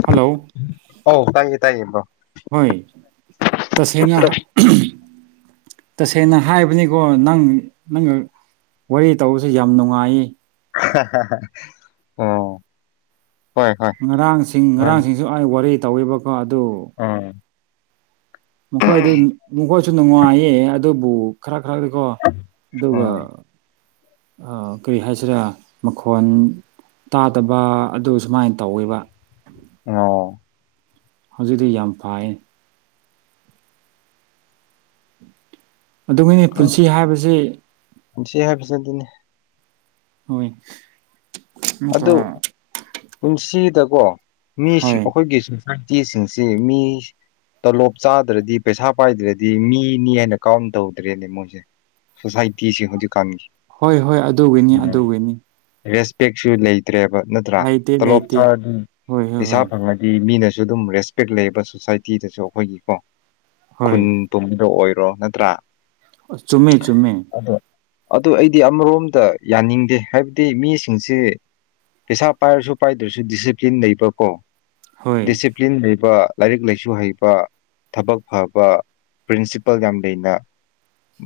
hello ꯑꯣ ꯇꯥꯏꯌꯦ ꯇꯥꯏꯌꯦꯕꯣ ꯍꯣꯏ ꯇꯁꯅꯁ ꯁꯦꯡꯅ ꯍꯥꯏꯕꯅꯤꯀꯣ ꯅꯪ ꯅꯪꯒ ꯋꯥꯔꯤ ꯇꯧꯕꯁꯨ ꯌꯥꯝ ꯅꯨꯡꯉꯥꯏ ꯑꯣ ꯍꯣꯏ ꯍꯣꯏ ꯉꯔꯥꯡꯁꯤꯡ ꯍꯣꯏ ꯉꯔꯥꯡꯁꯤꯡꯁꯨ ꯑꯩ ꯋꯥꯔꯤ ꯇꯧꯋꯕꯀꯣ ꯑꯗꯨ ꯎꯝ ꯃꯈꯣꯏꯗꯨ ꯃꯈꯣꯏꯁꯨ ꯅꯨꯡꯉꯥꯏꯌꯦ ꯑꯗꯨꯕꯨ ꯈꯔ ꯈꯔꯗꯤꯀꯣ ꯑꯗꯨꯒ ꯑꯗꯨꯒ ꯎꯝ ꯀꯔꯤ ꯍꯥꯏꯁꯤꯔꯥ ꯃꯈꯣꯟ ꯇꯥꯗꯕ ꯑꯗꯨ ꯁꯨꯃꯥꯏꯅ ꯇꯧꯋꯕ ꯑꯣ ꯍꯧꯖꯤꯛꯇꯤ ꯌꯥꯝ ꯐꯥꯏ ꯑꯗꯨꯒꯤꯅꯤ ꯄꯨꯟꯁꯤ ꯍꯥꯏꯕꯁꯤ ꯏꯆ ꯍꯥꯏꯕꯁꯤꯅ ꯑꯗꯨꯅꯦ ꯍꯣꯏ ꯑꯗꯨ ꯑꯃꯨꯛꯀ ꯄꯨꯟꯁꯤꯗꯀꯣ ꯃꯤꯁꯤꯡ ꯍꯣꯏ ꯑꯩꯈꯣꯏꯒꯤꯁꯨ ꯁꯥꯟꯇꯤꯁꯤꯡꯁꯦ ꯃꯤ ꯇꯣꯂꯣꯞ ꯆꯥꯗ꯭ꯔꯗꯤ ꯄꯩꯁꯥ ꯄꯥꯏꯗ꯭ꯔꯗꯤ ꯃꯤꯅꯤ ꯍꯥꯏꯅ ꯀꯥꯎꯟ ꯇꯧꯗ꯭ꯔꯦꯅꯦ ꯃꯣꯏꯁꯦ ꯁꯣꯁꯥꯏꯇꯤꯁꯤꯦ ꯍꯧꯖꯤꯛꯀꯥꯟꯒꯤ ꯍꯣꯏ ꯍꯣꯏ ꯑꯗꯨꯒꯤꯅꯤ ꯑꯗꯨꯒꯤꯅꯤ ꯔꯦꯁꯄꯦꯛꯁꯨ ꯂꯩꯇ꯭ꯔꯦꯕ ꯅꯠꯇ꯭ꯔꯥ ꯂꯩꯇꯦ ꯇꯣꯂꯣꯞ ꯂꯩꯇꯦ ꯆꯥꯔꯗꯤ ꯍꯣꯏ ꯍꯣꯏ ꯏꯁꯥ ꯍꯣꯏ ꯐꯪꯉꯗꯤ ꯃꯤꯅ ꯑꯗꯨꯝ ꯔꯦꯁꯄꯦꯛ ꯂꯩꯕ ꯁꯣꯁꯥꯏꯇꯤꯗꯁꯨ ꯑꯩꯈꯣꯏꯒꯤꯀꯣ ꯈꯨꯟ ꯍꯣꯏ ꯄꯨꯝꯕꯗ ꯑꯣꯏ ꯗꯣ ꯅꯠꯇ꯭ꯔꯥ ꯆꯨꯝꯃꯦ ꯆꯨꯝꯃꯦ ꯑꯗꯣ ꯑꯗꯨ ꯑꯩꯗꯤ ꯑꯃꯔꯣꯝꯗ ꯌꯥꯅꯤꯡꯗꯦ ꯍꯥꯏꯕꯗꯤ ꯃꯤ ꯁꯤꯡꯁꯤ ꯄꯩꯁꯥ ꯄꯥꯏꯔꯁꯨ ꯄꯥꯏꯗ꯭ꯔꯁꯨ ꯗꯤꯁꯤꯄ꯭ꯂꯤꯟ ꯂꯩꯕꯀꯣ ꯍꯣꯏ ꯗꯤꯁꯤꯄ꯭ꯂꯤꯟ ꯂꯩꯕ ꯂꯥꯏꯔꯤꯛ ꯂꯥꯏꯁꯨ ꯍꯩꯕ ꯊꯕꯛ ꯐꯕ ꯄ꯭ꯔꯤꯟꯁꯤꯄꯜ ꯌꯥꯝ ꯂꯩꯅ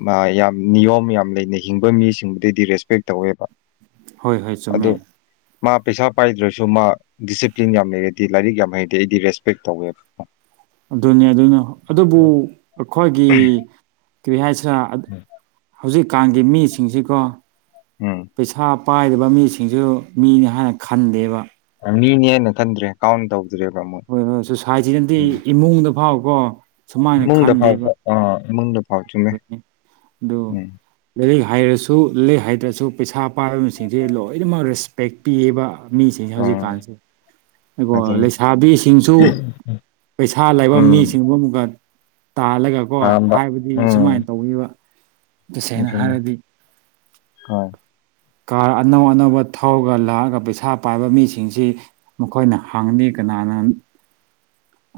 ꯃꯥ ꯌꯥꯝ ꯅꯤꯌꯣꯝ ꯌꯥꯝ ꯂꯩꯅ ꯍꯤꯡꯕ ꯃꯤꯁꯤꯡꯕꯨꯗꯤ ꯑꯩꯗꯤ ꯔꯦꯁꯄꯦꯛ ꯇꯧꯋꯦꯕ ꯍꯣꯏ ꯍꯣꯏ ꯆꯨꯝꯃꯦ ꯑꯗꯣ ꯃꯥ ꯄꯩꯁꯥ ꯄꯥꯏꯗ꯭ꯔꯁꯨ ꯃꯥ ꯗꯤꯁꯤꯄ꯭ꯂꯤꯟ ꯌꯥꯝ ꯂꯩꯔꯗꯤ ꯂꯥꯏꯔꯤꯛ ꯌꯥꯝ ꯍꯩꯔꯗꯤ ꯑꯩꯗꯤ ꯔꯦꯁꯄꯦꯛ ꯇꯧꯋꯦꯕꯀꯣ ꯑꯗꯨꯅꯦ ꯑꯗꯨꯅ ꯑꯗꯨꯕꯨ ꯑꯩꯈꯣꯏꯒꯤ ꯀꯔꯤ ꯍꯥꯏꯁꯤꯔ ꯥ ꯍꯧꯖꯤꯛꯀꯥꯟꯒꯤ ꯃꯤꯁꯤꯡꯁꯤꯀꯣ ꯎꯝ ꯄꯩꯁꯥ ꯄꯥꯏꯗꯕ ꯃꯤꯁꯤꯡꯁꯨ ꯃꯤꯅꯤ ꯍꯥꯏꯅ ꯈꯟꯗꯦꯕ ꯃꯤꯅꯤ ꯍꯥꯏꯅ ꯈꯟꯗ꯭ꯔꯦ ꯀꯥꯔꯝ ꯇꯧ ꯍꯣꯏ ꯍꯣꯏ ꯁꯣꯁꯥꯏꯇꯤꯅꯗꯤ ꯏꯃꯨꯡꯗ ꯐꯥꯎ ꯀꯣ ꯁꯨꯃꯥꯏꯅ ꯏꯃꯨꯡꯗ ꯈꯟꯗꯦꯕ ꯐꯥꯎꯕ ꯑꯥ ꯏꯃꯨꯡꯗ ꯐꯥꯎ ꯆꯨꯝꯃꯦ ꯑꯗꯨ ꯎꯝ ꯂꯥꯏꯔꯤꯛ ꯍꯥꯏꯔꯁꯨ ꯂꯥꯏꯔꯤꯛ ꯍꯥꯏꯗ꯭ꯔꯁꯨ ꯄꯩꯁꯥ ꯄꯥꯏꯕꯁꯤꯡꯁꯦ ꯂꯣꯏꯅꯃꯛ ꯔꯦꯁꯄꯦꯛ ꯄꯤꯌꯦꯕꯥ ꯃꯤꯁꯤꯡꯁꯦ ꯑꯥ ꯍꯧꯖꯤꯛꯀꯥꯟꯁꯦ ꯏꯕꯣ ꯑꯗꯨꯅꯤ ꯂꯩꯁꯥꯕꯤꯁꯤꯡꯁꯨ ꯄꯩꯁꯥ ꯂꯩꯥꯕ ꯎꯝ ꯃꯤꯁꯤꯡꯕꯨ ꯑꯃꯨꯛꯀ ꯇꯥꯜꯂꯒ ꯀꯣ ꯄꯥꯝꯕ ꯍꯥꯏꯕꯗꯤ ꯎꯝ ꯁꯨꯃꯥꯏꯅ ꯇꯧꯅꯤꯕ ꯇꯥꯁꯦꯡꯅ ꯅꯨꯡꯊꯤꯟ ꯍꯥꯏꯔꯗꯤ ꯍꯣꯏ ꯀꯥꯔ ꯑꯅꯧ ꯑꯅꯧꯕ ꯊꯧꯔꯒ ꯂꯥꯛꯑꯒ ꯄꯩꯁꯥ ꯄꯥꯏꯕ ꯃꯤꯁꯤꯡꯁꯤ ꯃꯈꯣꯏꯅ ꯍꯪꯅꯤ ꯀꯅꯥ ꯅꯣꯅꯥ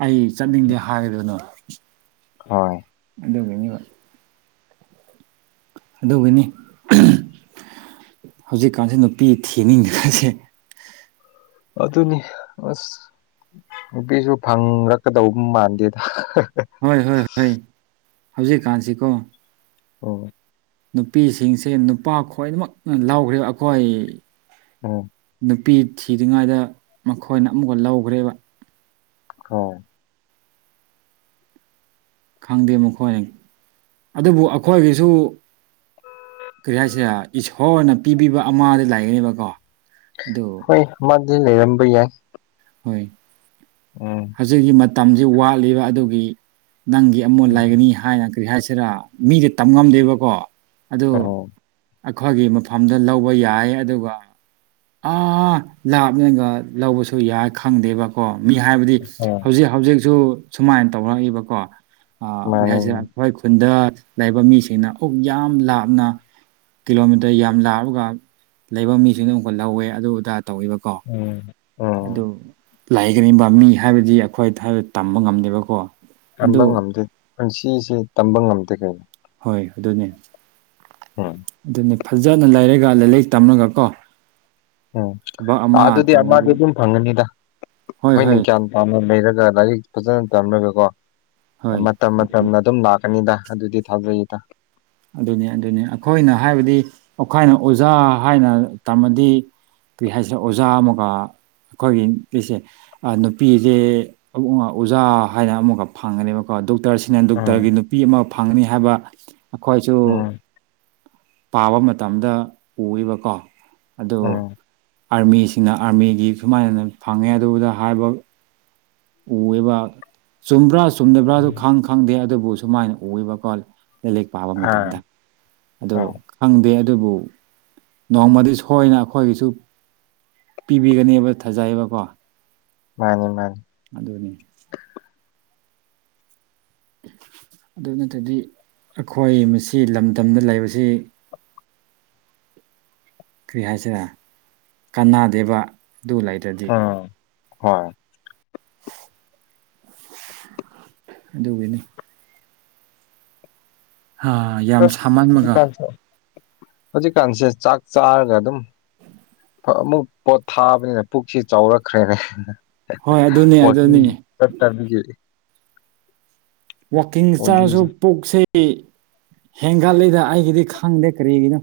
ꯑꯩ ꯆꯠꯅꯤꯡꯗꯦ ꯍꯥꯏꯒꯅꯣ ꯍꯣꯏ ꯑꯗꯨꯒꯤꯅꯤꯕ ꯑꯗꯨꯒꯤꯅꯤ ꯍꯧꯖꯤꯛꯀꯥꯟꯁꯤ ꯅꯨꯄꯤ ꯊꯤꯅꯤꯡꯗ꯭ꯔꯁꯦ ꯑꯗꯨꯅꯤ ꯑꯁ ꯅꯨꯄꯤꯁꯨ ꯐꯪꯔꯛꯀꯗꯧꯕ ꯃꯥꯟꯗꯦꯗꯥ ꯍꯣꯏ ꯍꯣꯏ ꯍꯣꯏ ꯍꯧꯖꯤꯛꯀꯥꯟꯁꯤꯀꯣ ꯑꯣ ꯅꯨꯄꯤꯁꯤꯡꯁꯦ ꯅꯨꯄꯥ ꯈꯨꯗꯤꯡꯃꯛꯅ ꯂꯧꯥꯈ꯭ꯔꯦꯕ ꯑꯩꯈꯣꯏ ꯎꯝ ꯅꯨꯄꯤ ꯊꯤꯗ꯭ꯔꯤꯉꯩꯗ ꯃꯈꯣꯏꯅ ꯑꯃꯨꯛꯀ ꯂꯧꯈ꯭ꯔꯦꯕ ꯍꯥꯎ ꯈꯪꯗꯦ ꯃꯈꯣꯏ ꯑꯗꯨꯕꯨ ꯑꯩꯈꯣꯏꯒꯤꯁꯨ ꯀꯔꯤ ꯍꯥꯏꯁꯦ ꯏꯁꯣꯔꯅ ꯄꯤꯕꯤꯕ ꯑꯃꯗꯤ ꯂꯩꯌꯦꯕꯥꯀꯣ ꯍꯣꯏ ꯑꯃꯗꯤ ꯂꯩꯔꯝꯕ ꯌꯥꯏ ꯍꯣꯏ ꯎꯝ ꯍꯧꯖꯤꯛꯀꯤ ꯃꯇꯝꯁꯤ ꯋꯥꯠꯂꯤꯕ ꯑꯗꯨꯒꯤ ꯅꯪꯒꯤ ꯑꯃꯨꯛ ꯂꯩꯒꯅꯤ ꯍꯥꯏꯅ ꯀꯔꯤ ꯍꯥꯏꯁꯤꯔ ꯃꯤꯗꯤ ꯇꯝ ꯉꯝꯗꯦꯕꯀꯣ ꯑꯗꯨ ꯑꯩꯈꯣꯏꯒꯤ ꯃꯐꯝꯗ ꯂꯧꯕ ꯌꯥꯏ ꯑꯗꯨꯒ ꯑꯥ ꯂꯥꯞꯅꯒ ꯂꯧꯕꯁꯨ ꯌꯥꯏ ꯈꯪꯗꯦꯕꯀꯣ ꯃꯤ ꯍꯥꯏꯕꯗꯤ ꯎꯝ ꯍꯧꯖꯤꯛ ꯍꯧꯖꯤꯛꯁꯨ ꯁꯨꯃꯥꯏꯅ ꯇꯧꯔꯛꯏꯕꯀꯣ ꯑꯥ ꯀꯔꯤ ꯃꯥꯅꯤ ꯍꯥꯏꯁꯤꯔꯥ ꯑꯩꯈꯣꯏ ꯈꯨꯟꯗ ꯂꯩꯕ ꯃꯤꯁꯤꯡꯅ ꯗꯨꯛ ꯌꯥꯝ ꯂꯥꯞꯅ ꯀꯤꯂꯣꯃꯤꯇꯔ ꯌꯥꯝ ꯂꯥꯞꯄꯒ ꯂꯩꯕ ꯃꯤꯁꯤꯡꯅ ꯑꯃꯨꯛꯀ ꯂꯧꯋꯦ ꯑꯗꯨ ꯑꯗꯥ ꯇꯧꯋꯦꯕꯀꯣ ꯎꯝ ꯑꯗꯨ ꯎꯝ ꯂꯩꯒꯅꯤꯕ ꯃꯤ ꯍꯥꯏꯕꯗꯤ ꯑꯩꯈꯣꯏ ꯍꯥꯏꯕꯗꯤ ꯇꯝꯕ ꯉꯝꯗꯦꯕꯀꯣ ꯑꯗꯨ ꯇꯝꯕ ꯉꯝꯗꯦ ꯄꯨꯟꯁꯤꯁꯦ ꯇꯝꯕ ꯉꯝꯗꯦ ꯀꯩꯅꯣ ꯍꯣꯏ ꯑꯗꯨꯅꯦ ꯎꯝ ꯑꯗꯨꯅꯦ ꯐꯖꯅ ꯂꯩꯔꯒ ꯂꯥꯏꯔꯤꯛ ꯇꯝꯃꯒ ꯀꯣ ꯎꯝ ꯊꯕꯛ ꯑꯃ ꯑꯗꯨꯗꯤ ꯇꯧꯔꯗꯤ ꯑꯃꯗꯤꯗꯤ ꯑꯗꯨꯝ ꯐꯪꯒꯅꯤꯗ ꯍꯣꯏ ꯍꯣꯏꯅ ꯍꯣꯏ ꯀ꯭ꯌꯥꯟ ꯄꯥꯝ ꯂꯩꯔꯒ ꯂꯥꯏꯔꯤꯛ ꯐꯖꯅ ꯇꯝꯃꯒꯀꯣ ꯍꯣꯏ ꯃꯇꯝ ꯃꯇꯝꯅ ꯑꯗꯨꯝ ꯂꯥꯛ ꯀꯅꯤꯗ ꯑꯗꯨꯗꯤ ꯊꯥꯖꯩꯌꯦꯗ ꯑꯗꯨꯅꯤ ꯑꯗꯨꯅꯤ ꯑꯩꯈꯣꯏꯅ ꯍꯥꯏꯕꯗꯤ ꯑꯩꯈꯣꯏꯅ ꯑꯣꯖꯥ ꯍꯥꯏꯅ ꯇꯝꯃꯗꯤ ꯀꯩ ꯍꯥꯏꯁꯤꯅꯦ ꯑꯣꯖꯥ ꯑꯃꯒ ꯑꯩꯈꯣꯏꯒꯤꯁꯦ ꯅꯨꯄꯤꯁꯦ ꯑꯣꯖꯥ ꯍꯥꯏꯅ ꯑꯃꯨꯛꯀ ꯐꯪꯒꯅꯦꯕꯀꯣ ꯗꯣꯛꯇꯔꯁꯤꯅ ꯎꯝ ꯗꯣꯛꯇꯔꯒꯤ ꯅꯨꯄꯤ ꯑꯃ ꯐꯪꯅꯤ ꯍꯥꯏꯕ ꯑꯩꯈꯣꯏꯁꯨ ꯎꯝ ꯄꯥꯕ ꯃꯇꯝꯗ ꯎꯕꯀꯣ ꯑꯗꯨ ꯎꯝ ꯑꯥꯔꯃꯤꯁꯤꯡꯅ ꯑꯥꯔꯃꯤꯒꯤ ꯁꯨꯃꯥꯏꯅꯅ ꯐꯪꯉꯦ ꯑꯗꯨꯗ ꯍꯥꯏꯔꯤꯕ ꯎꯑꯦꯕ ꯆꯨꯝꯕ꯭ꯔꯥ ꯆꯨꯝꯗꯕ꯭ꯔꯥꯁꯨ ꯈꯪ ꯈꯪꯗꯦ ꯑꯗꯨꯕꯨ ꯁꯨꯃꯥꯏꯅ ꯎꯑꯦꯕ ꯀꯣ ꯂꯥꯏꯂꯦꯛꯛ ꯄꯥꯕ ꯑꯥ ꯃꯇꯝꯗ ꯑꯥ ꯑꯣ ꯈꯪꯗꯦ ꯑꯗꯨꯕꯨ ꯅꯣꯡꯃꯗꯤ ꯁꯣꯏꯅ ꯑꯩꯈꯣꯏꯒꯤꯁꯨ ꯄꯤꯕꯤꯒꯅꯦꯕ ꯊꯥꯖꯩꯌꯦꯕꯀꯣ ꯃꯥꯅꯤ ꯃꯥꯅꯤ ꯑꯗꯨꯗꯅꯦ ꯑꯗꯨ ꯅꯠꯇꯗꯤ ꯑꯩꯈꯣꯏ ꯃꯁꯤ ꯂꯝꯗꯝꯗ ꯂꯩꯕꯁꯤ ꯀꯔꯤ ꯍꯥꯏꯁꯤꯔꯦ ꯀꯅꯥꯗꯦꯕ ꯑꯗꯨ ꯂꯩꯔꯗꯤ ꯎꯝ ꯍꯣꯏ ꯑꯗꯨꯒꯤꯅꯤ ꯑꯥ ꯌꯥꯝ ꯑꯁ ꯁꯥꯃꯟꯕꯒ ꯍꯧꯖꯤꯛꯀꯥꯟꯁꯦ ꯍꯧꯖꯤꯛꯀꯥꯟꯁꯦ ꯆꯥꯛ ꯆꯥꯔꯒ ꯑꯗꯨꯝ ꯑꯃꯨꯛ ꯄꯣꯠ ꯊꯥꯕꯅꯤꯅ ꯄꯨꯛꯁꯤ ꯆꯥꯎꯔꯛꯈ꯭ꯔꯦꯅꯦ ꯍꯣꯏ ꯑꯗꯨꯅꯤ ꯋꯥ ꯑꯗꯨꯅꯤ ꯆꯠ ꯇꯥꯕꯤꯦ ꯋꯥꯋꯥꯛꯀꯤꯡ ꯆꯥꯔꯁꯨ ꯕꯣꯗꯤꯁꯦ ꯄꯣꯛꯁꯦ ꯍꯦꯟꯒꯠꯂꯤꯗ ꯑꯩꯒꯤꯗꯤ ꯈꯪꯗꯦ ꯀꯔꯤꯒꯤꯅꯣ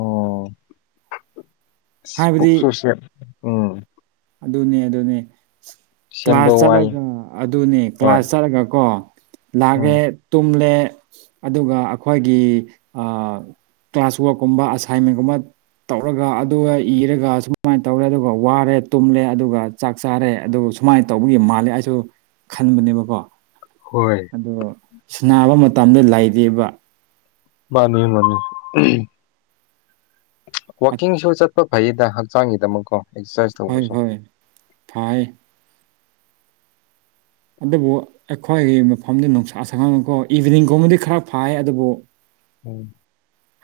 ꯑꯣꯝ ꯍꯥꯏꯕꯗꯤ ꯄꯨꯁꯨꯁꯠ ꯎꯝ ꯑꯗꯨꯅꯦ ꯑꯗꯨꯅꯦ ꯁꯦꯝꯕ ꯀ꯭ꯂꯥꯁ ꯋꯥꯏ ꯆꯠꯂꯒ ꯑꯗꯨꯅꯦ ꯍꯣꯏ ꯀ꯭ꯂꯥꯁ ꯆꯠꯂꯒ ꯀꯣ ꯎꯝ ꯂꯥꯛꯦ ꯇꯨꯝꯂ ꯑꯗꯨꯒ ꯑꯩꯈꯣꯏꯒꯤ ꯀ꯭ꯂꯥꯁ ꯋꯥꯔꯛꯀꯨꯝꯕ ꯑꯁꯥꯏꯟꯃꯦꯟꯒꯨꯝꯕ ꯇꯧꯔꯒ ꯑꯗꯨꯒ ꯏꯔꯒ ꯁꯨꯃꯥꯏꯅ ꯇꯧꯔꯦ ꯑꯗꯨꯒ ꯋꯥꯔꯦ ꯇꯨꯝꯂꯦ ꯑꯗꯨꯒ ꯆꯥꯛ ꯆꯥꯔꯦ ꯑꯗꯨ ꯁꯨꯃꯥꯏꯅ ꯇꯧꯕꯒꯤ ꯃꯥꯜꯂꯦ ꯑꯩꯁꯨ ꯈꯟꯕꯅꯦꯕꯀꯣ ꯍꯣꯏ ꯑꯗꯣ ꯁꯤꯅꯥꯕ ꯃꯇꯝꯗ ꯂꯩꯥꯏꯕ ꯃꯥꯅꯤ ꯃꯥꯅꯤ ꯋꯥꯀꯤ ꯁꯣ ꯆ ꯐ ꯐꯩꯗ ꯍꯛꯆꯥꯡꯒꯤꯗꯃꯛꯀꯣ ꯑꯦꯛꯁꯔꯁꯥꯏꯁ ꯍꯣꯏ ꯇꯧꯕꯁꯨ ꯍꯣꯏ ꯐꯥꯏ ꯑꯗꯨꯕꯨ ꯑꯩꯈꯣꯏꯒꯤ ꯃꯐꯝꯗ ꯅꯨꯡꯁꯥ ꯁꯉꯥꯡꯅꯀꯣ ꯏꯚꯤꯅꯤꯡꯒꯨꯝꯕꯗꯤ ꯈꯔ ꯐꯥꯏ ꯑꯗꯨꯕꯨ ꯎꯝ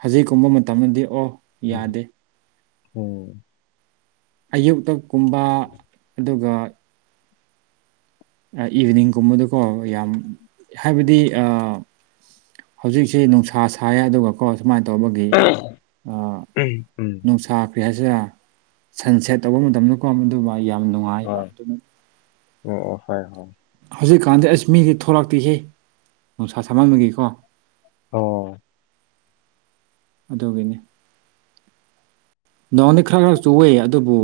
ꯍꯧꯖꯤꯛꯀꯨꯝꯕ ꯃꯇꯝꯗꯗꯤ ꯑꯣ ꯌꯥꯗꯦ ꯎꯝ ꯑꯌꯨꯛꯇ ꯀꯨꯝꯕ ꯑꯗꯨꯒ ꯏꯚꯤꯅꯤꯡꯒꯨꯝꯕꯗꯀꯣ ꯌꯥꯝ ꯍꯥꯏꯕꯗꯤ ꯍꯧꯖꯤꯛꯁꯤꯦ ꯅꯨꯡꯁꯥ ꯁꯥꯏ ꯑꯗꯨꯒꯀꯣ ꯁꯨꯃꯥꯏꯅ ꯇꯧꯕꯒꯤ ꯎꯝ ꯎꯝ ꯅꯨꯡꯁꯥ ꯀꯔꯤ ꯍꯥꯏꯁꯦ ꯁꯟ ꯁꯦꯠ ꯇꯧꯕ ꯃꯇꯝꯗꯀꯣ ꯃꯗꯨꯃ ꯌꯥꯝ ꯅꯨꯡꯉꯥꯏꯕ ꯍꯣꯏ ꯑꯗꯨꯅ ꯑꯣ ꯍꯣꯏ ꯍꯣꯏ ꯍꯧꯖꯤꯛꯀꯥꯟꯗꯤ ꯑꯁ ꯃꯤꯗꯤ ꯊꯣꯛꯂꯛꯇꯦꯍ ꯅꯨꯡꯁꯥ ꯁꯍꯟꯕꯒꯤꯀꯣ ꯑꯣ ꯑꯗꯨꯒꯤꯅꯤ ꯅꯣꯡꯅꯤ ꯈꯔ ꯈꯔꯁꯨ ꯑꯣꯏꯦ ꯑꯗꯨꯕꯨ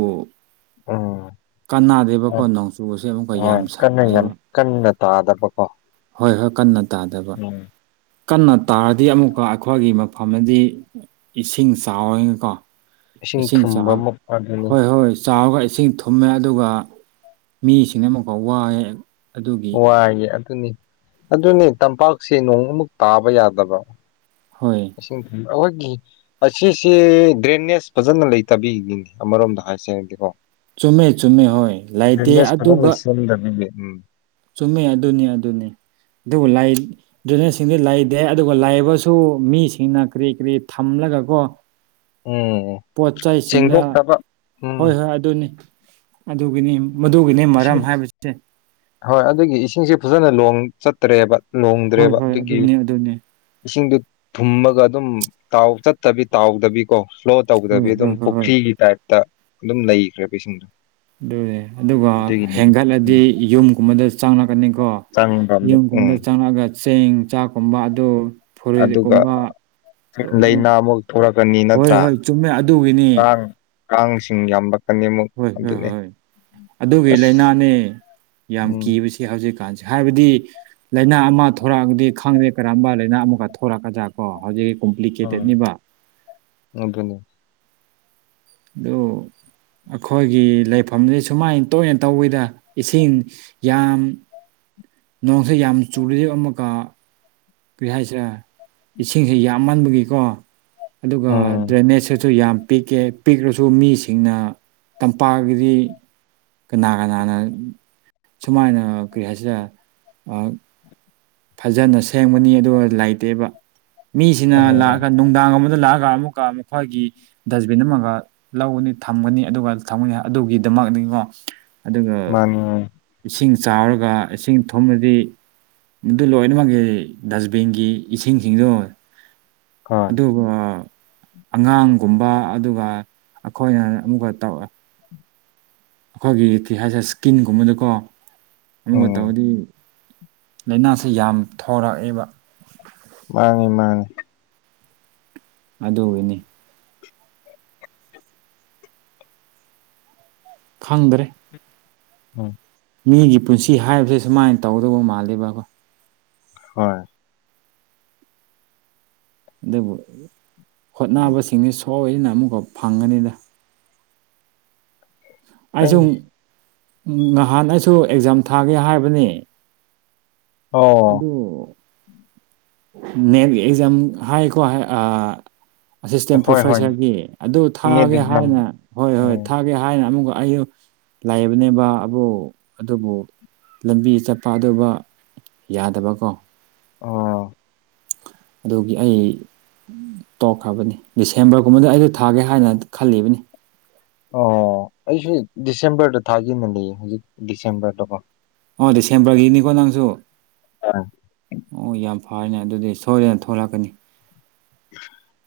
ꯎꯝ ꯑꯣ ꯀꯅꯥꯗꯦꯕꯀꯣ ꯅꯣꯡꯆꯨꯁꯦ ꯑꯃꯨꯛꯀ ꯌꯥꯝ ꯍꯣꯏ ꯀꯟꯅ ꯌꯥꯝ ꯁꯥꯏꯌꯦꯕ ꯀꯟꯅ ꯇꯥꯗꯕꯀꯣ ꯍꯣꯏ ꯍꯣꯏ ꯀꯟꯅ ꯇꯥꯗꯕ ꯎꯝ ꯀꯟꯅ ꯇꯥꯔꯗꯤ ꯑꯃꯨꯛꯀ ꯑꯩꯈꯣꯏꯒꯤ ꯃꯐꯝꯗꯗꯤ ꯏꯁꯤꯡ ꯆꯥꯎꯋꯅꯤꯀꯣ ꯏꯁꯤꯡ ꯊꯨꯝꯕ ꯆꯥꯛ ꯑꯃꯨꯛ ꯑꯗꯨꯅꯤ ꯍꯣꯏ ꯍꯣꯏ ꯆꯥꯎꯔꯒ ꯏꯁꯤꯡ ꯊꯨꯝꯃꯦ ꯑꯗꯨꯒ ꯃꯤꯁꯤꯡꯅ ꯑꯃꯨꯛꯀ ꯋꯥꯑꯦ ꯋꯥꯏꯌꯦ ꯑꯗꯨꯅꯤ ꯑꯗꯨꯅꯤ ꯇꯝꯄꯥꯛꯁꯦ ꯅꯣꯡꯃꯨꯛ ꯇꯥꯕ ꯌꯥꯗꯕ ꯍꯣꯏ [inaudible] ꯑꯩꯈꯣꯏꯒꯤ ꯑꯁꯤꯁꯦ ꯗ꯭ꯔꯦꯅꯦꯖ ꯐꯖꯅ ꯂꯩꯇꯕꯤꯒꯤꯅꯦ ꯑꯃꯔꯣꯝꯗ ꯍꯥꯏꯁꯔꯗꯤꯀꯣ ꯆꯨꯝꯃꯦ ꯆꯨꯝꯃꯦ ꯍꯣꯏ ꯂꯩꯇꯦ [unintelligible] ꯆꯨꯃꯤ ꯑꯗꯨꯅꯤ ꯑꯗꯨꯅꯤ ꯑꯗꯨꯕꯨꯅꯦꯁꯤꯡꯗꯤ ꯂꯩꯇꯦ ꯑꯗꯨꯒ ꯂꯩꯥꯏꯕꯁꯨ ꯃꯤꯁꯤꯡꯅ ꯀꯔꯤ ꯀꯔꯤ ꯊꯝꯂ ꯅꯒꯀꯣ ꯎꯝ ꯄꯣꯠ ꯆꯩꯁꯤꯡꯅ ꯁꯦꯡꯗꯣꯛꯇꯕ ꯍꯣꯏ ꯎꯝ ꯍꯣꯏ ꯑꯗꯨꯅꯤ ꯑꯗꯨꯒꯤꯅꯤ ꯃꯗꯨꯒꯤꯅꯤ ꯃꯔꯝ ꯏꯁꯤꯡ ꯍꯥꯏꯕꯁꯦ ꯍꯣꯏ ꯑꯗꯨꯒꯤ ꯏꯁꯤꯡꯁꯦ ꯐꯖꯅ ꯅꯣꯡ ꯆꯠꯇ꯭ꯔꯦꯕ ꯍꯣꯏ ꯂꯣꯡꯗ꯭ꯔꯦꯕ ꯍꯣꯏ ꯑꯗꯨꯒꯤ ꯑꯗꯨꯅꯤ ꯑꯗꯨꯅꯤ ꯏꯁꯤꯡꯗꯨ ꯊꯨꯝꯃꯒ ꯑꯗꯨꯝ ꯇꯥꯎ ꯆꯠꯇꯕꯤ ꯇꯥꯎꯗꯕꯤ ꯀꯣ ꯐ꯭ꯂꯣ ꯇꯧꯕꯗꯕꯤ ꯍꯣꯏ ꯍꯣꯏ ꯑꯗꯨꯝ ꯍꯣꯏ ꯍꯣꯏ ꯄꯨꯈ꯭ꯔꯤꯒꯤ ꯇꯥꯏꯞꯇ ꯑꯗꯨꯝ ꯂꯩꯈ꯭ꯔꯦꯕ ꯏꯁꯤꯡꯗꯣ ꯑꯗꯨꯅꯦ ꯑꯗꯨꯒ ꯑꯗꯨꯒꯤꯅꯤ ꯎꯝ ꯍꯦꯟꯒꯠꯂꯗꯤ ꯌꯨꯝꯒꯨꯝꯕꯗ ꯆꯪꯂꯛꯀꯅꯤꯀꯣ ꯆꯪꯕ ꯑꯃꯨꯛ ꯎꯝ ꯌꯨꯝꯒꯨꯝꯕꯗ ꯆꯪꯂꯛꯑꯒ ꯆꯦꯡ ꯆꯥꯛꯀꯨꯝꯕ ꯑꯗꯨ ꯐꯨꯔꯤꯠꯀꯨꯝꯕ ꯂꯣꯏꯅꯃꯛ ꯂꯥꯏꯅꯥ ꯑꯃꯨꯛ ꯊꯣꯛꯂꯛꯀꯅꯤ ꯍꯣꯏ ꯅꯠꯇ꯭ꯔꯥ ꯍꯣꯏ ꯆꯨꯝꯃꯦ ꯑꯗꯨꯒꯤꯅꯤ ꯀꯥꯡ ꯀꯥꯡꯁꯤꯡ ꯌꯥꯝꯕ ꯍꯣꯏ ꯍꯣꯏ ꯍꯣꯏ ꯑꯗꯨꯒꯤ ꯑꯁ ꯂꯥꯏꯅꯥꯅꯦ ꯌꯥꯝ ꯎꯝ ꯀꯤꯕꯁꯤ ꯍꯧꯖꯤꯛ ꯀꯥꯟꯁꯦ ꯍꯥꯏꯕꯗꯤ ꯂꯥꯏꯅꯥ ꯑꯃ ꯊꯣꯛꯔꯛꯑꯗꯤ ꯈꯪꯗꯦ ꯀꯔꯝꯕ ꯂꯥꯏꯅꯥ ꯑꯃꯀ ꯊꯣꯛꯣꯔꯛꯀꯗ꯭ꯔ ꯀꯣ ꯍꯧꯖꯤꯛ ꯀꯣꯝꯄ꯭ꯂꯤꯀꯦꯇꯦꯠꯅꯤꯕ ꯑꯗꯨꯅꯤ ꯑꯗꯨ ꯑꯩꯈꯣꯏꯒꯤ ꯂꯩꯐꯝꯁꯦ ꯁꯨꯃꯥꯏꯅ ꯇꯣꯏꯅ ꯇꯧꯋꯤꯗ ꯏꯁꯤꯡ ꯌꯥꯝ ꯅꯣꯡꯁꯦ ꯌꯥꯝ ꯆꯨ ꯑꯃꯨꯛꯀ ꯀꯔꯤ ꯍꯥꯏꯁꯤꯔ ꯏꯁꯤꯡꯁꯤ ꯌꯥꯝꯃꯟꯕꯒꯤꯀꯣ ꯑꯗꯨꯒ ꯎꯝ ꯗ꯭ꯔꯦꯅꯦꯖꯁꯨ ꯁꯨ ꯌꯥꯝ ꯄꯤꯛꯀꯦ ꯄꯤꯛꯂꯁꯨ ꯃꯤꯁꯤꯡꯅ ꯇꯝꯄꯥꯛꯒꯤꯗꯤ ꯀꯅꯥ ꯀꯅꯥꯅ ꯁꯨꯃꯥꯏꯅ ꯀꯔꯤ ꯍꯥꯏꯁꯤꯗ ꯐꯖꯅ ꯁꯦꯡꯕꯅꯤ ꯑꯗꯨꯒ ꯂꯩꯥꯏꯇꯦꯕ ꯃꯤꯁꯤꯅ ꯍꯣꯏ ꯂꯥꯛꯑꯒ ꯅꯨꯡꯗꯥꯡ ꯑꯃꯗ ꯂꯥꯛꯑꯒ ꯑꯃ ꯃꯈꯣꯏꯒꯤ ꯗꯁꯕꯤꯟ ꯑꯃꯒ ꯂꯧꯒꯅꯤ ꯊꯝꯒꯅꯤ ꯑꯗꯨꯒ ꯊꯝꯒꯅꯤ ꯑꯗꯨꯒꯤꯗꯃꯛꯅꯤꯉꯣ [inaudible] ꯃꯥꯅꯤ ꯏꯁꯤꯡ ꯆꯥꯎꯔꯒ ꯏꯁꯤꯡ ꯊꯨꯝꯃꯗꯤ ꯑꯗꯨ ꯂꯣꯏꯅꯃꯛꯀꯤ ꯗꯁꯕꯤꯟꯒꯤ ꯏꯁꯤꯡꯁꯤꯡꯗꯣ ꯍꯣꯏ ꯑꯗꯨ ꯑ ꯑꯉꯥꯡꯒꯨꯝꯕ ꯑꯗꯨꯒ ꯑꯩꯈꯣꯏꯅ ꯑꯃꯨꯛꯀ ꯇꯧꯋꯦ ꯑꯩꯈꯣꯏꯒꯤ ꯀꯤ ꯍꯥꯏꯁꯦ ꯏꯁꯀꯤꯟꯒꯨꯝꯕꯗꯀꯣ ꯑꯃꯨꯒ ꯎꯝ ꯇꯧꯔꯗꯤ ꯂꯥꯏꯅꯥꯁꯤ ꯌꯥꯝ ꯊꯣꯔꯛꯑꯦꯕ ꯃꯥꯅꯦ ꯃꯥꯅꯤ ꯑꯗꯣꯏꯅꯦ ꯈꯪꯗ꯭ꯔꯦ ꯑ ꯃꯤꯒꯤ ꯄꯨꯟꯁꯤ ꯍꯥꯏꯕꯁꯦ ꯁꯨꯃꯥꯏꯅ ꯇꯧꯗꯧꯕ ꯃꯥꯜꯂꯦꯕ ꯑꯩꯈꯣꯏ ꯍꯣꯏ ꯑꯗꯨꯕꯨ ꯍꯣꯠꯅꯕꯁꯤꯡꯁꯤ ꯁꯣꯏꯗꯅ ꯑꯃꯨꯛꯀ ꯐꯪꯒꯅꯤꯗ ꯑꯩꯁꯨ ꯍꯣꯏꯅꯦ ꯅꯍꯥꯟ ꯑꯩꯁꯨ ꯑꯦꯛꯖꯥꯝ ꯊꯥꯒꯦ ꯍꯥꯏꯕꯅꯤ ꯑꯣ ꯑꯗꯨ ꯅꯦꯠ ꯑꯦꯛꯖꯥꯝ ꯍꯥꯏ ꯀꯣ ꯍꯥꯏ ꯑ ꯑꯁꯤꯁꯇꯦꯟ ꯍꯣꯏ ꯍꯣꯏ ꯄ꯭ꯔꯣꯐꯦꯁꯔꯒꯤ ꯑꯗꯨ ꯅꯦꯠ ꯊꯥꯒꯦ ꯑꯦꯛꯖꯥꯝ ꯍꯥꯏꯅ ꯍꯣꯏ ꯍꯣꯏ ꯎꯝ ꯊꯥꯒꯦ ꯍꯥꯏꯅ ꯑꯃꯨꯛꯒ ꯑꯩꯗꯣ ꯂꯥꯢꯕꯅꯦꯕ ꯑꯕꯨ ꯑꯗꯨꯕꯨ ꯂꯝꯕꯤ ꯆꯠꯄꯥ ꯑꯗꯨꯕ ꯌꯥꯗꯕꯀꯣ ꯑꯣ ꯑꯗꯨꯒꯤ ꯑꯩ ꯇꯣꯛꯈ꯭ꯔꯕꯅꯦ ꯗꯤꯁꯦꯝꯕꯔꯒꯨꯝꯕꯗ ꯑꯩꯗ ꯊꯥꯒꯦ ꯍꯥꯏꯅ ꯈꯜꯂꯤꯕꯅꯤ ꯑꯣ ꯑꯩꯁꯨ ꯗꯤꯁꯦꯝꯕꯔꯗ ꯊꯥꯖꯤꯅꯅꯤ ꯍꯧꯖꯤꯛ ꯗꯤꯁꯦꯝꯕꯔꯗꯀꯣ ꯑꯣ ꯗꯤꯁꯦꯝꯕꯔꯒꯤꯅꯤꯀꯣ ꯅꯪꯁꯨ ꯑꯥ ꯑꯣ ꯌꯥꯝ ꯐꯥꯢꯅꯦ ꯑꯗꯨꯗꯤ ꯁꯣꯏꯗꯅ ꯊꯣꯔꯛꯀꯅꯤ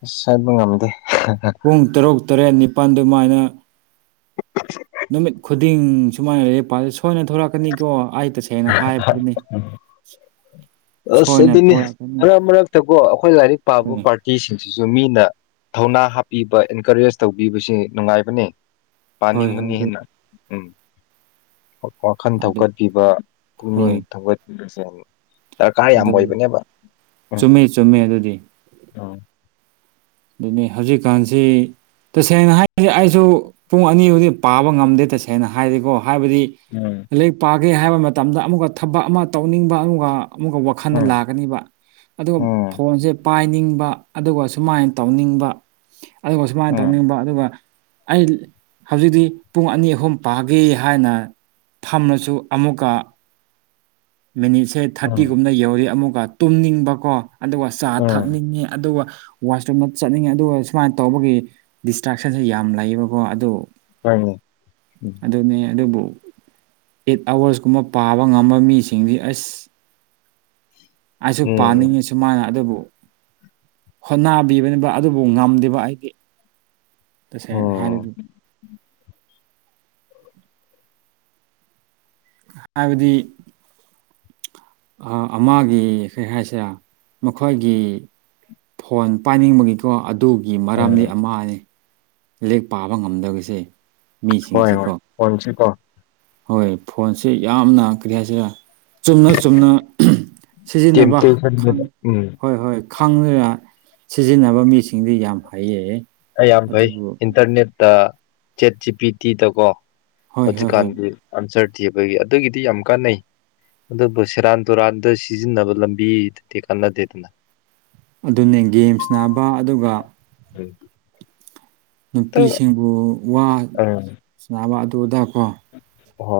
ꯑꯁ ꯍꯥꯏꯕ ꯉꯝꯗꯦ ꯄꯨꯡ ꯇꯔꯨꯛ ꯇꯔꯦꯠ ꯅꯤꯄꯥꯟ ꯗꯨꯃꯥꯏꯅ ꯅꯨꯃꯤꯠ ꯈꯨꯗꯤꯡ ꯁꯨꯃꯥꯏꯅ ꯂꯩꯔꯤꯛ ꯄꯥ ꯁꯣꯏꯅ ꯊꯣꯂꯛꯀꯅꯤꯀꯣ ꯑꯥꯢ ꯇꯁꯦꯡꯅ ꯍꯥꯏꯕꯗꯨꯅꯤ ꯑꯁ ꯑꯗꯨꯅꯤ ꯃꯔꯛ ꯃꯔꯛꯇꯀꯣ ꯑꯩꯈꯣꯏ ꯂꯥꯏꯔꯤꯛ ꯄꯥꯕ ꯍꯣꯏ ꯄꯥꯔꯇꯤꯁꯤ ꯁꯤꯁꯨ ꯃꯤꯅ ꯊꯧꯅꯥ ꯍꯥꯞꯄꯤꯕ ꯑꯦꯟꯀꯔꯦꯖ ꯇꯧꯕꯤꯕꯁꯤ ꯅꯨꯡꯉꯥꯏꯕꯅꯦ ꯍꯣꯏ ꯍꯣꯏ ꯄꯥꯅꯤꯡꯕꯅꯦ ꯑꯗꯨ ꯍꯦꯟꯅ ꯎꯝ ꯋꯥꯈꯟ ꯑꯗꯨ ꯊꯧꯒꯠꯄꯤꯕ ꯄꯨꯛꯅꯤꯡ ꯍꯣꯏ ꯊꯧꯒꯠꯄꯤꯕꯁꯦ ꯗꯔꯀꯥꯔ ꯌꯥꯝꯕ ꯑꯗꯨꯅꯤ ꯑꯣꯏꯕꯅꯦꯕ ꯎꯝ ꯆꯨꯝꯃꯦ ꯆꯨꯝꯃꯦ ꯑꯗꯨꯗꯤ ꯎꯝ ꯑꯗꯨꯅꯤ ꯍꯧꯖꯤꯛꯀꯥꯟꯁꯤ ꯇꯁꯦꯡꯅ ꯍꯥꯏꯕꯁꯤ ꯑꯩꯁꯨ ꯄꯨꯡ ꯑꯅꯤꯕꯨꯗꯤ ꯄꯥꯕ ꯉꯝꯗꯦ ꯇꯁꯦꯡꯅ ꯍꯥꯏꯔꯗꯤꯀꯣ ꯍꯥꯏꯕꯗꯤ ꯎꯝ ꯂꯥꯏꯔꯤꯛ ꯄꯥꯒꯦ ꯍꯥꯏꯕ ꯃꯇꯝꯗ ꯑꯃꯨꯛꯀ ꯊꯕꯛ ꯑꯃ ꯇꯧꯅꯤꯡꯕ ꯑꯃꯨꯛꯀ ꯑꯃꯨꯛꯀ ꯋꯥꯈꯜꯗ ꯎꯝ ꯂꯥꯛꯀꯅꯤꯕ ꯑꯗꯨꯒ ꯎꯝ ꯐꯣꯟꯁꯦ ꯄꯥꯏꯅꯤꯡꯕ ꯑꯗꯨꯒ ꯁꯨꯃꯥꯏ ꯇꯧꯅꯤꯡꯕ ꯑꯗꯨꯒ ꯁꯨꯃꯥꯏꯅ ꯎꯝ ꯇꯧꯅꯤꯡꯕ ꯑꯗꯨꯒ ꯑꯩ ꯍꯧꯖꯤꯛꯇꯤ ꯄꯨꯡ ꯑꯅꯤ ꯑꯍꯨꯝ ꯄꯥꯒꯦ ꯍꯥꯏꯅ ꯐꯝꯔꯁꯨ ꯑꯃꯨꯛꯀ ꯃꯤꯅꯤꯠꯁꯦ ꯎꯝ ꯊꯥꯔꯇꯤꯒꯨꯝꯅ ꯌꯧꯔꯤ ꯑꯃꯨꯛꯀ ꯇꯨꯝꯅꯤꯡꯕꯀꯣ ꯑꯗꯨꯒ ꯆꯥ ꯎꯝ ꯊꯛꯅꯤꯡꯉꯦ ꯑꯗꯨꯒ ꯋꯥꯁꯔꯨꯝꯗ ꯆꯠꯅꯤꯡꯉꯦ ꯑꯗꯨꯒ ꯁꯨꯃꯥꯏꯅ ꯇꯧꯕꯒꯤ ꯗꯤꯁꯇ꯭ꯔꯦꯛꯁꯟꯁꯦ ꯌꯥꯝ ꯂꯩꯌꯦꯕꯀꯣ ꯑꯗꯨ ꯍꯣꯏꯅꯦ ꯎꯝ ꯑꯗꯨꯅꯦ ꯐꯗꯨꯕꯨ ꯑꯦꯠ ꯑꯋꯥꯔꯁ ꯀꯨꯝꯕ ꯄꯥꯕ ꯉꯝꯕ ꯃꯤꯁꯤꯡꯗꯤ ꯑꯁ ꯑꯩꯁꯨ ꯎꯝ ꯄꯥꯅꯤꯡꯉꯦ ꯁꯨꯃꯥꯏꯅ ꯑꯗꯨꯕꯨ ꯍꯣꯠꯅꯕꯤꯕꯅꯦꯕ ꯑꯗꯨꯕꯨ ꯉꯝꯗꯦꯕ ꯑꯩꯗꯤ ꯇꯁꯦꯡꯅ ꯎꯝ ꯍꯥꯢꯔꯗꯤ [inaudible] ꯍꯥꯏꯕꯗꯤ ꯑꯃꯒꯤ ꯀꯩ ꯍꯥꯏꯁꯤꯔꯥ ꯃꯈꯣꯏꯒꯤ ꯐꯣꯟ ꯄꯥꯏꯅꯤꯡꯕꯒꯤꯀꯣ ꯑꯗ ꯗꯨꯒꯤ ꯃꯔꯝꯗꯤ ꯎꯝ ꯑꯃꯅꯦ ꯂꯤꯛ ꯄꯥꯕ ꯉꯝꯗꯕꯁꯦ ꯍꯣꯏ ꯍꯣꯏ ꯃꯤꯁꯤꯡꯁꯤꯀꯣ ꯐꯣꯟꯁꯤ ꯀꯣ ꯍꯣꯏ ꯐꯣꯟꯁꯦ ꯌꯥꯝꯅ ꯀꯔꯤ ꯍꯥꯏꯁꯤꯔꯥ ꯆꯨꯝꯅ ꯆꯨꯝꯅ ꯁꯤꯖꯤꯟꯅꯕ ꯈꯪ ꯇꯦꯝꯇꯦꯁꯟꯗꯨꯗ ꯎꯝ ꯍꯣꯏ ꯍꯣꯏ ꯈꯪꯂꯒ ꯁꯤꯖꯤꯟꯅꯕ ꯃꯤꯁꯤꯡꯗꯤ ꯌꯥꯝ ꯍꯩꯌꯦ ꯌꯥꯝ ꯐꯩ ꯑꯗꯨꯕꯨ ꯏꯟꯇꯔꯅꯦꯠꯇ ꯆꯦꯠ ꯖꯤ ꯄꯤ ꯇꯤꯗ ꯀꯣ ꯍꯣꯏ ꯍꯣꯏ ꯍꯣꯏ ꯍꯧꯖꯤꯛꯀꯥꯟꯗꯤ ꯑꯟꯁꯔ ꯊꯤꯕꯒꯤ ꯑꯗꯨꯒꯤꯗꯤ ꯌꯥꯝ ꯀꯥꯟꯅꯩ ꯑꯗꯨꯕꯨ ꯁꯦꯔꯥꯟ ꯇꯨꯔꯥꯟꯗ ꯁꯤꯖꯤꯟꯅꯕ ꯂꯝꯕꯤꯗꯨꯗꯤ ꯀꯥꯟꯅꯗꯦꯗꯅ ꯑꯗꯨꯅꯦ ꯒꯦꯝ ꯁꯅꯥꯕ ꯑꯗꯨꯒ ꯎꯝ ꯇ ꯅꯨꯄꯤꯁꯤꯡꯕꯨ ꯋꯥ ꯑ ꯁꯅꯕ ꯑꯗꯨꯗꯀꯣ ꯍꯣꯏ